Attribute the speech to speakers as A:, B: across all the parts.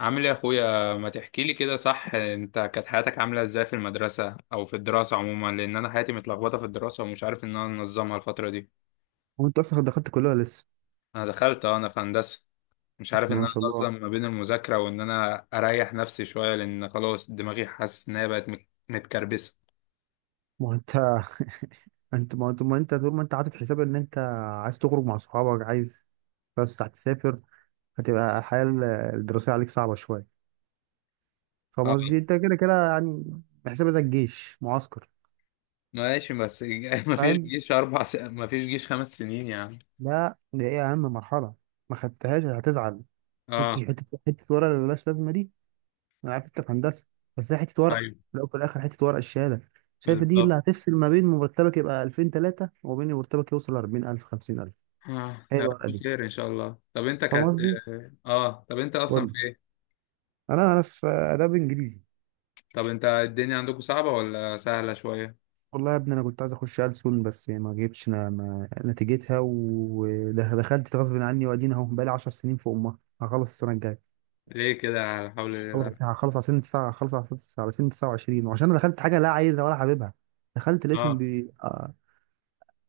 A: عامل ايه يا اخويا؟ ما تحكي لي كده صح. انت كانت حياتك عامله ازاي في المدرسه او في الدراسه عموما؟ لان انا حياتي متلخبطه في الدراسه ومش عارف ان انا انظمها الفتره دي.
B: هو انت اصلا دخلت كلها لسه؟
A: انا دخلت، انا في هندسه. مش عارف
B: بسم
A: ان
B: الله
A: انا
B: ما شاء الله.
A: انظم ما بين المذاكره وان انا اريح نفسي شويه، لان خلاص دماغي حاسس ان هي بقت متكربسه.
B: ما هو انت انت ما هو انت ما انت طول ما انت عاطف حساب ان انت عايز تخرج مع صحابك، عايز، بس هتسافر، هتبقى الحياه الدراسيه عليك صعبه شويه. فاهم
A: اه،
B: قصدي؟ انت كده كده يعني، بحسابها زي الجيش معسكر.
A: ماشي بس ما فيش
B: فاهم؟
A: جيش اربع س... ما فيش جيش خمس سنين يعني.
B: لا دي ايه، اهم مرحله. ما خدتهاش هتزعل. شفتش
A: اه،
B: حته ورقه اللي ملهاش لازمه دي؟ انا عارف انت في هندسه، بس هي حته ورقه.
A: ايوه
B: لو في الاخر حته ورقه الشهاده، شايف دي اللي
A: بالظبط.
B: هتفصل ما بين مرتبك يبقى 2003 وما بين مرتبك يوصل 40,000 50,000. هي
A: يا
B: الورقه
A: رب
B: دي.
A: خير ان شاء الله. طب انت
B: فاهم
A: كانت،
B: قصدي؟
A: اه، طب انت
B: قول
A: اصلا في،
B: لي. انا في اداب انجليزي.
A: طب انت الدنيا عندكم صعبة ولا سهلة شوية؟
B: والله يا ابني انا كنت عايز اخش ألسن بس ما جبتش ما نتيجتها، ودخلت غصب عني، وادينا اهو بقالي 10 سنين في امها، هخلص السنه الجايه.
A: ليه كده؟ حول الله.
B: خلص هخلص على سن 9، هخلص على سن 29، وعشان انا دخلت حاجه لا عايزها ولا حاببها. دخلت لقيتهم
A: اه،
B: بي... آه،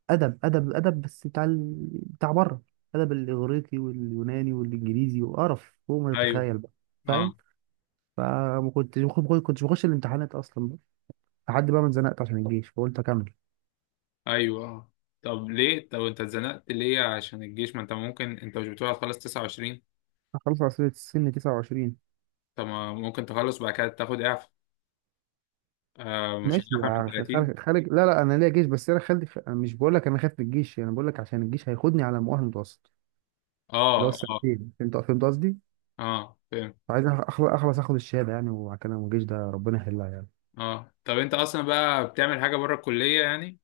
B: ادب بس بتاع بره، ادب الاغريقي واليوناني والانجليزي، وقرف فوق ما
A: ايوه.
B: تتخيل بقى.
A: اه،
B: فاهم؟ فما كنتش ما كنتش بخش الامتحانات اصلا لحد بقى ما اتزنقت عشان الجيش فقلت اكمل.
A: ايوه. اه، طب ليه؟ طب انت اتزنقت ليه عشان الجيش؟ ما انت ممكن، انت مش بتقول هتخلص 29؟
B: خلص عصير السن 29.
A: طب ما ممكن تخلص وبعد كده تاخد اعفاء؟ آه، مش
B: ماشي
A: اعفاء من
B: بقى،
A: 30؟
B: خارج خارج، لا لا، انا ليا جيش، بس انا خالد أنا مش بقول لك انا خايف من الجيش، انا بقول لك عشان الجيش هياخدني على مؤهل متوسط اللي هو
A: اه، اه،
B: السنتين. فهمت قصدي؟
A: اه، فاهم.
B: فعايز اخلص اخد الشهاده يعني، وبعد كده الجيش ده ربنا يحلها يعني.
A: اه، طب انت اصلا بقى بتعمل حاجة بره الكلية يعني؟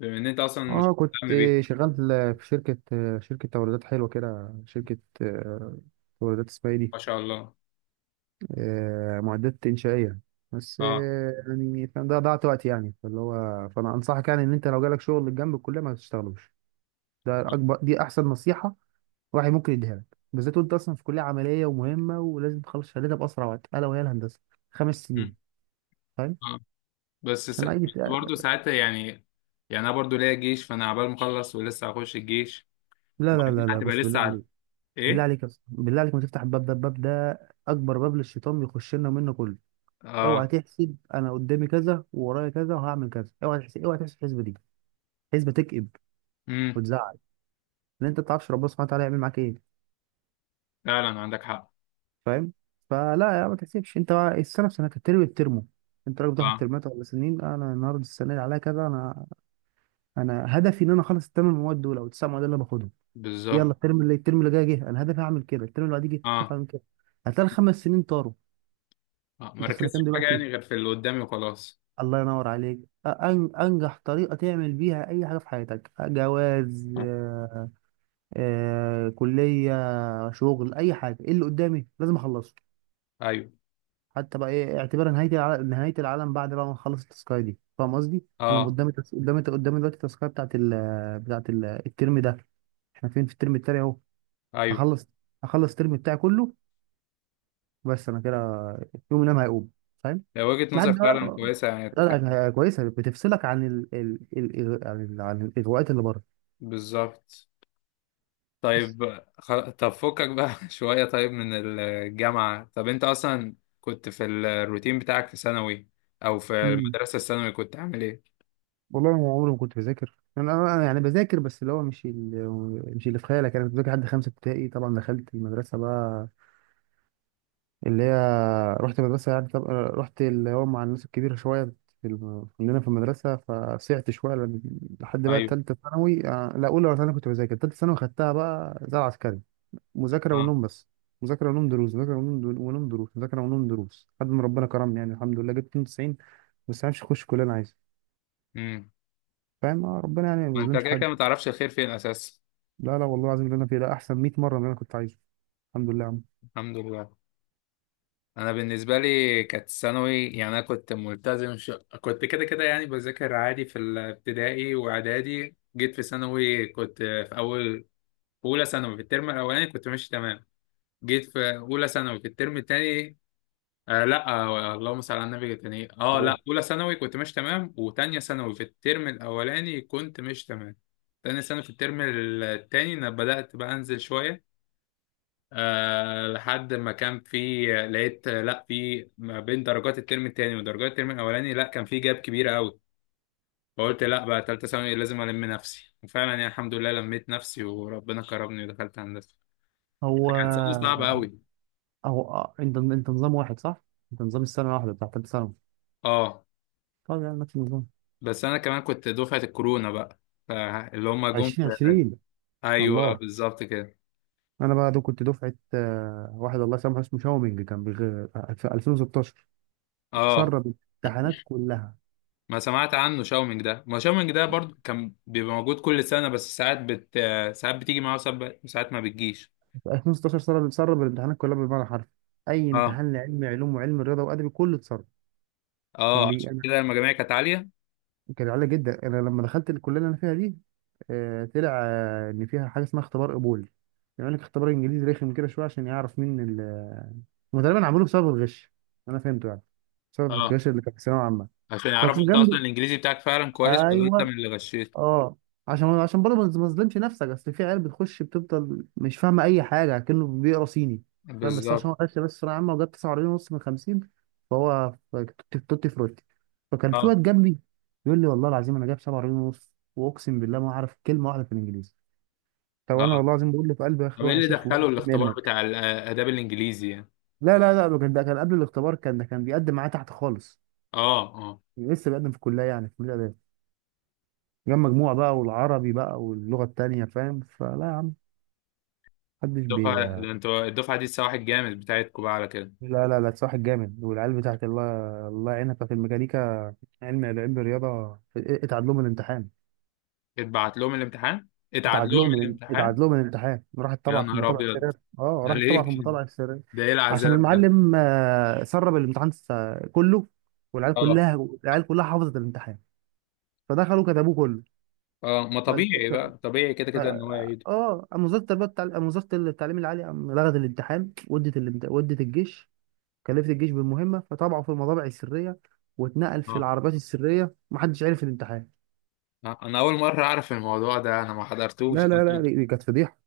A: بما ان انت اصلا مش
B: اه كنت
A: مهتم بيها.
B: شغال في شركه توريدات حلوه كده، شركه، توريدات، اسمها ايه
A: ما
B: دي،
A: شاء الله.
B: معدات انشائيه. بس
A: اه،
B: يعني فاهم ده ضيعت وقت يعني، فاللي هو فانا انصحك يعني ان انت لو جالك شغل جنب الكليه ما تشتغلوش. ده
A: اه،
B: اكبر دي احسن نصيحه واحد ممكن يديها لك، بالذات وانت اصلا في كليه عمليه ومهمه، ولازم تخلص شهادتها باسرع وقت، الا وهي الهندسه، خمس
A: آه،
B: سنين. فاهم؟
A: آه.
B: عشان عادي
A: بس برضه ساعتها يعني. يعني انا برضه ليا جيش، فانا عبال مخلص ولسه هخش الجيش
B: لا لا
A: وبعدين
B: لا لا،
A: هتبقى
B: بص،
A: لسه
B: بالله عليك، بالله
A: ايه.
B: عليك يا اسطى، بالله عليك ما تفتح الباب ده. الباب ده اكبر باب للشيطان بيخش لنا منه كله. اوعى
A: اه.
B: تحسب انا قدامي كذا وورايا كذا وهعمل كذا، اوعى تحسب الحسبه دي حسبه تكئب
A: امم.
B: وتزعل. ان انت ما تعرفش ربنا سبحانه وتعالى يعمل معاك ايه.
A: فعلا عندك حق.
B: فاهم؟ فلا يا، ما تحسبش انت بقى السنه في سنتها الترم بترمه. انت راجل بتاخد
A: اه،
B: ترمات ولا سنين؟ انا النهارده السنه اللي عليا كذا، انا هدفي ان انا اخلص الثمان مواد دول او التسع مواد اللي انا باخدهم دي. يلا
A: بالظبط.
B: الترم اللي جاي جه انا هدفي هعمل كده، الترم اللي بعديه جه هدفي
A: اه،
B: هعمل كده، هتلاقي الخمس سنين طاروا.
A: اه، ما
B: انت في سنه
A: ركزتش
B: كام
A: في حاجه يعني
B: دلوقتي؟
A: غير في اللي قدامي وخلاص.
B: الله ينور عليك. انجح طريقه تعمل بيها اي حاجه في حياتك، جواز، كليه، شغل، اي حاجه، ايه اللي قدامي لازم اخلصه.
A: ايوه،
B: حتى بقى ايه، اعتبار نهايه العالم، نهايه العالم بعد بقى ما نخلص التاسكايه دي. فاهم قصدي؟ انا
A: اه،
B: قدامي قدامي دلوقتي التاسكايه بتاعت الترم ده. احنا فين، في الترم التاني اهو.
A: ايوه،
B: هخلص هخلص الترم بتاعي كله، بس انا كده يوم نام هيقوم. فاهم؟
A: لو وجهة نظر
B: لحد
A: فعلا
B: بقى،
A: كويسه يعني
B: لا لا، هي كويسه بتفصلك عن ال... ال... ال... عن ال... عن الاغواءات اللي بره.
A: بالظبط.
B: بس
A: طب فكك بقى شويه. طيب من الجامعه، طب انت اصلا كنت في الروتين بتاعك في ثانوي او في
B: مم.
A: المدرسه الثانوي كنت عامل ايه؟
B: والله ما عمري ما كنت بذاكر. انا يعني بذاكر بس اللي هو مش اللي في خيالك. انا كنت بذاكر لحد خمسه ابتدائي، طبعا دخلت المدرسه بقى اللي هي، رحت مدرسة يعني، طب رحت اللي هو مع الناس الكبيرة شوية، كلنا في المدرسة فسعت شوية، لحد بقى
A: ايوه.
B: تالتة ثانوي. لا أولى ولا ثانوي، كنت بذاكر تالتة ثانوي، خدتها بقى زي العسكري، مذاكرة ونوم بس، مذاكرة ونوم دروس، مذاكرة ونوم دروس، ونوم دروس، مذاكرة ونوم دروس، لحد ما ربنا كرمني يعني، الحمد لله جبت 92. بس عارفش أخش كلية أنا عايزها.
A: امم.
B: فاهم؟ اه، ربنا يعني ما
A: ما انت
B: بيظلمش
A: كده
B: حد.
A: كده ما تعرفش الخير فين اساسا.
B: لا لا، والله العظيم اللي أنا فيه ده أحسن 100 مرة من اللي أنا كنت عايزه. الحمد لله يا عم.
A: الحمد لله. انا بالنسبه لي كانت ثانوي يعني انا كنت كنت كده كده يعني بذاكر عادي في الابتدائي واعدادي. جيت في ثانوي كنت في اولى ثانوي في الترم الاولاني كنت ماشي تمام. جيت في اولى ثانوي في الترم التاني، لا، اللهم صل على النبي، التاني، لا،
B: تمام.
A: اولى ثانوي كنت ماشي تمام وتانية ثانوي في الترم الاولاني كنت ماشي تمام. تانية ثانوي في الترم التاني انا بدأت بقى انزل شويه. لحد ما كان في، لقيت، لا، في ما بين درجات الترم التاني ودرجات الترم الاولاني، لا كان في جاب كبيرة قوي. فقلت لا، بقى تالتة ثانوي لازم ألم نفسي، وفعلا يعني الحمد لله لميت نفسي وربنا كرمني ودخلت هندسة.
B: هو
A: كانت سنة صعبة قوي.
B: أو أنت نظام واحد صح؟ أنت نظام السنة الواحدة بتاع تالتة ثانوي.
A: اه،
B: طب يعني نفس النظام.
A: بس أنا كمان كنت دفعة الكورونا بقى. فاللي هما جم في-
B: 2020.
A: أيوه
B: الله.
A: بالظبط كده.
B: أنا بقى ده كنت دفعة واحد الله يسامحه اسمه شاومينج، كان في 2016
A: اه،
B: سرب الامتحانات كلها.
A: ما سمعت عنه شاومينج ده. ما شاومينج ده برضو كان بيبقى موجود كل سنة، بس ساعات بتيجي معاه وساعات ما بتجيش.
B: في 2016 سرب الامتحانات كلها بالمعنى الحرفي. أي
A: اه،
B: امتحان، لعلم علوم، وعلم رياضة، وأدبي، كله اتسرب.
A: اه، عشان
B: أنا
A: كده المجاميع كانت عالية.
B: كان عالي جدا. أنا لما دخلت الكلية اللي أنا فيها دي، طلع إن فيها حاجة اسمها اختبار قبول، يعمل لك اختبار انجليزي رخم كده شويه عشان يعرف مين هم. تقريبا عملوه بسبب الغش، انا فهمته يعني، بسبب
A: اه،
B: الغش اللي كان في ثانويه عامه.
A: عشان يعرفوا
B: فكان
A: انت اصلا
B: جنبي،
A: الانجليزي بتاعك فعلا كويس ولا انت من
B: ايوه،
A: اللي غشيت.
B: اه، عشان برضه ما ما تظلمش نفسك، اصل في عيال بتخش بتفضل مش فاهمه اي حاجه كأنه بيقرا صيني. فاهم؟ بس عشان
A: بالظبط.
B: هو غش بس ثانويه عامه وجاب 49 ونص من 50، فهو توتي، توتي فروتي. فكان في
A: اه،
B: واد جنبي يقول لي والله العظيم انا جايب 47 ونص، واقسم بالله ما اعرف كلمه واحده في الانجليزي. طب انا
A: اه،
B: والله العظيم بقول له في قلبي، يا اخي
A: طب ايه
B: روح يا
A: اللي
B: شيخ، الله
A: دخله
B: يديك
A: الاختبار
B: منك.
A: بتاع الاداب الانجليزي يعني؟
B: لا لا لا، ده كان قبل الاختبار، ده كان بيقدم معايا تحت خالص،
A: اه، اه،
B: لسه بقدم في الكليه يعني، في كليه اداب. جاب مجموع بقى، والعربي بقى، واللغه التانيه. فاهم؟ فلا يا عم، محدش بي.
A: الدفعه ده انتوا الدفعه دي السواح الجامد بتاعتكم بقى على كده.
B: لا لا لا، صاحب جامد، والعيال بتاعت الله، الله يعينها، بتاعت الميكانيكا، علم الرياضه اتعاد لهم الامتحان.
A: اتبعت لهم الامتحان اتعاد لهم الامتحان.
B: اتعاد لهم الامتحان، راحت
A: يا
B: طبعا في
A: نهار
B: المطابعه السريه.
A: ابيض.
B: اه
A: ده
B: راحت طبعا في
A: ليه كده؟
B: المطابعه السريه
A: ده ايه
B: عشان
A: العذاب ده؟
B: المعلم سرب الامتحان كله. والعيال
A: اه،
B: كلها، العيال كلها حافظت الامتحان فدخلوا كتبوه
A: اه، ما طبيعي بقى طبيعي كده
B: كله.
A: كده ان هو يعيد.
B: اه قام وزاره التربيه والتعليم، قام وزاره التعليم العالي، قام لغت الامتحان، ودت ودت الجيش، كلفت الجيش بالمهمه، فطبعه في المطابع السريه، واتنقل في
A: اه،
B: العربات السريه، محدش عرف الامتحان.
A: انا اول مره اعرف الموضوع ده، انا ما حضرتوش
B: لا لا لا، دي كانت فضيحه.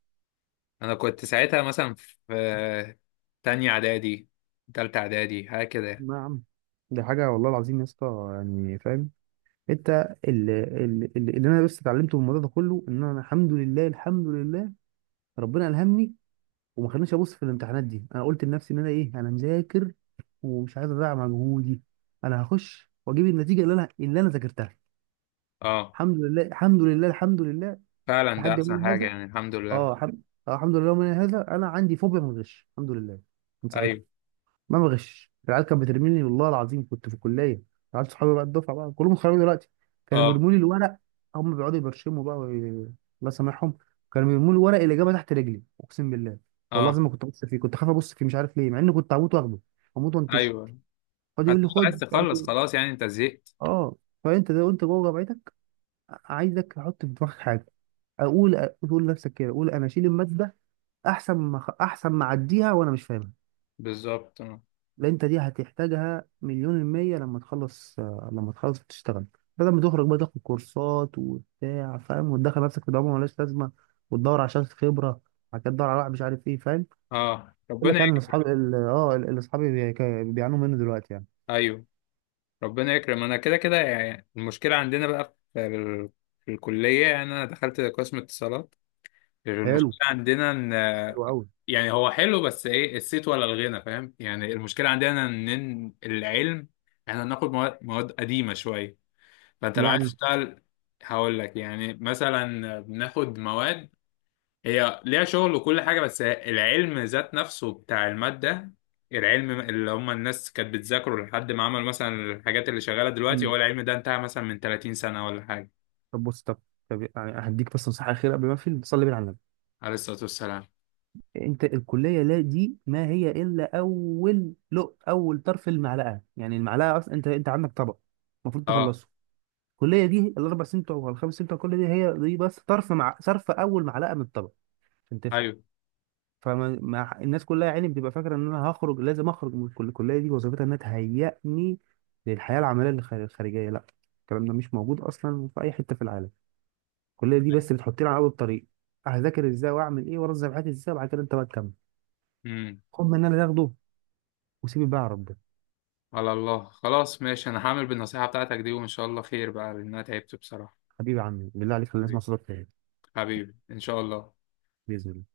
A: انا كنت ساعتها مثلا في تانية اعدادي تالتة اعدادي هكذا يعني.
B: نعم. دي حاجه والله العظيم يا اسطى. يعني فاهم؟ انت اللي انا بس اتعلمته من الموضوع ده كله، ان انا الحمد لله، الحمد لله ربنا الهمني وما خلانيش ابص في الامتحانات دي. انا قلت لنفسي ان انا ايه، انا مذاكر ومش عايز اضيع مجهودي، انا هخش واجيب النتيجه اللي انا ذاكرتها.
A: اه،
B: الحمد لله، الحمد لله، الحمد لله.
A: فعلا ده
B: لحد
A: احسن
B: يومنا
A: حاجة
B: هذا،
A: يعني. الحمد لله.
B: اه الحمد، اه الحمد لله يومنا هذا انا عندي فوبيا من الغش، الحمد لله. من ساعتها
A: ايوه،
B: ما بغش. العيال كانت بترميني، والله العظيم كنت في الكليه، العيال صحابي بقى، الدفعه بقى كلهم خرجوا دلوقتي، كانوا
A: اه،
B: بيرموا لي الورق، هم بيقعدوا يبرشموا بقى، الله يسامحهم، كانوا بيرموا لي ورق الاجابه تحت رجلي، اقسم بالله والله
A: اه،
B: العظيم ما كنت ابص فيه، كنت خايف ابص فيه، مش عارف ليه، مع اني كنت هموت واخده، هموت وانتشه،
A: ايوه.
B: فاضي يقول لي
A: هتبقى
B: خد
A: عايز
B: مش عارف
A: تخلص
B: ايه.
A: خلاص يعني، انت زهقت.
B: اه. فانت ده وانت جوه جامعتك، عايزك تحط في دماغك حاجه، اقول اقول لنفسك كده، اقول انا اشيل الماده احسن ما اعديها وانا مش فاهمها.
A: بالظبط. اه،
B: لا، انت دي هتحتاجها مليون المية لما تخلص، تشتغل. بدل ما تخرج بقى تاخد كورسات وبتاع، فاهم؟ وتدخل نفسك في دوامة ملهاش لازمة، وتدور على شهادة خبرة، بعد كده تدور على واحد مش عارف ايه. فاهم؟
A: آه.
B: يقول
A: ربنا
B: لك يعني ان
A: يكرم.
B: اصحابي اللي اصحابي بيعانوا منه دلوقتي يعني.
A: ايوه، ربنا يكرم. انا كده كده يعني المشكلة عندنا بقى في الكلية يعني. انا دخلت قسم اتصالات.
B: حلو،
A: المشكلة عندنا ان
B: حلو قوي.
A: يعني هو حلو، بس ايه الصيت ولا الغنى، فاهم يعني؟ المشكله عندنا إن العلم، احنا بناخد مواد قديمه شويه. فانت لو عايز
B: يعني
A: تشتغل، هقول لك يعني مثلا بناخد مواد هي ليها شغل وكل حاجه، بس العلم ذات نفسه بتاع الماده، العلم اللي هم الناس كانت بتذاكره لحد ما عملوا مثلا الحاجات اللي شغاله دلوقتي،
B: مم.
A: هو العلم ده انتهى مثلا من 30 سنه ولا حاجه.
B: طب بص، طب يعني هديك بس نصيحة أخيرة قبل ما أقفل. صلي بينا على النبي.
A: عليه الصلاه والسلام.
B: أنت الكلية، لا دي ما هي إلا أول، لق أول طرف المعلقة. يعني المعلقة أصلا، أنت عندك طبق المفروض
A: اه،
B: تخلصه. الكليه دي الاربع سنين بتوع ولا الخمس سنين بتوع، الكليه دي هي دي بس طرف مع صرف اول معلقه من الطبق، عشان تفهم. فما مع الناس كلها يا عيني بتبقى فاكره ان انا هخرج، لازم اخرج من الكليه دي، وظيفتها انها تهيئني للحياه العمليه الخارجيه. لا، الكلام ده مش موجود اصلا في اي حته في العالم. الكليه دي بس بتحطني على اول الطريق، هذاكر ازاي، واعمل ايه، وانظم حياتي ازاي، وبعد كده انت بقى تكمل.
A: ايوه،
B: خد من اللي انا اخده، وسيبي بقى يا رب.
A: على الله. خلاص، ماشي، انا هعمل بالنصيحة بتاعتك دي وان شاء الله خير بقى، لان انا تعبت بصراحة.
B: حبيبي يا عمي، بالله عليك خلينا نسمع
A: حبيبي.
B: صوتك تاني.
A: حبيبي ان شاء الله.
B: باذن الله.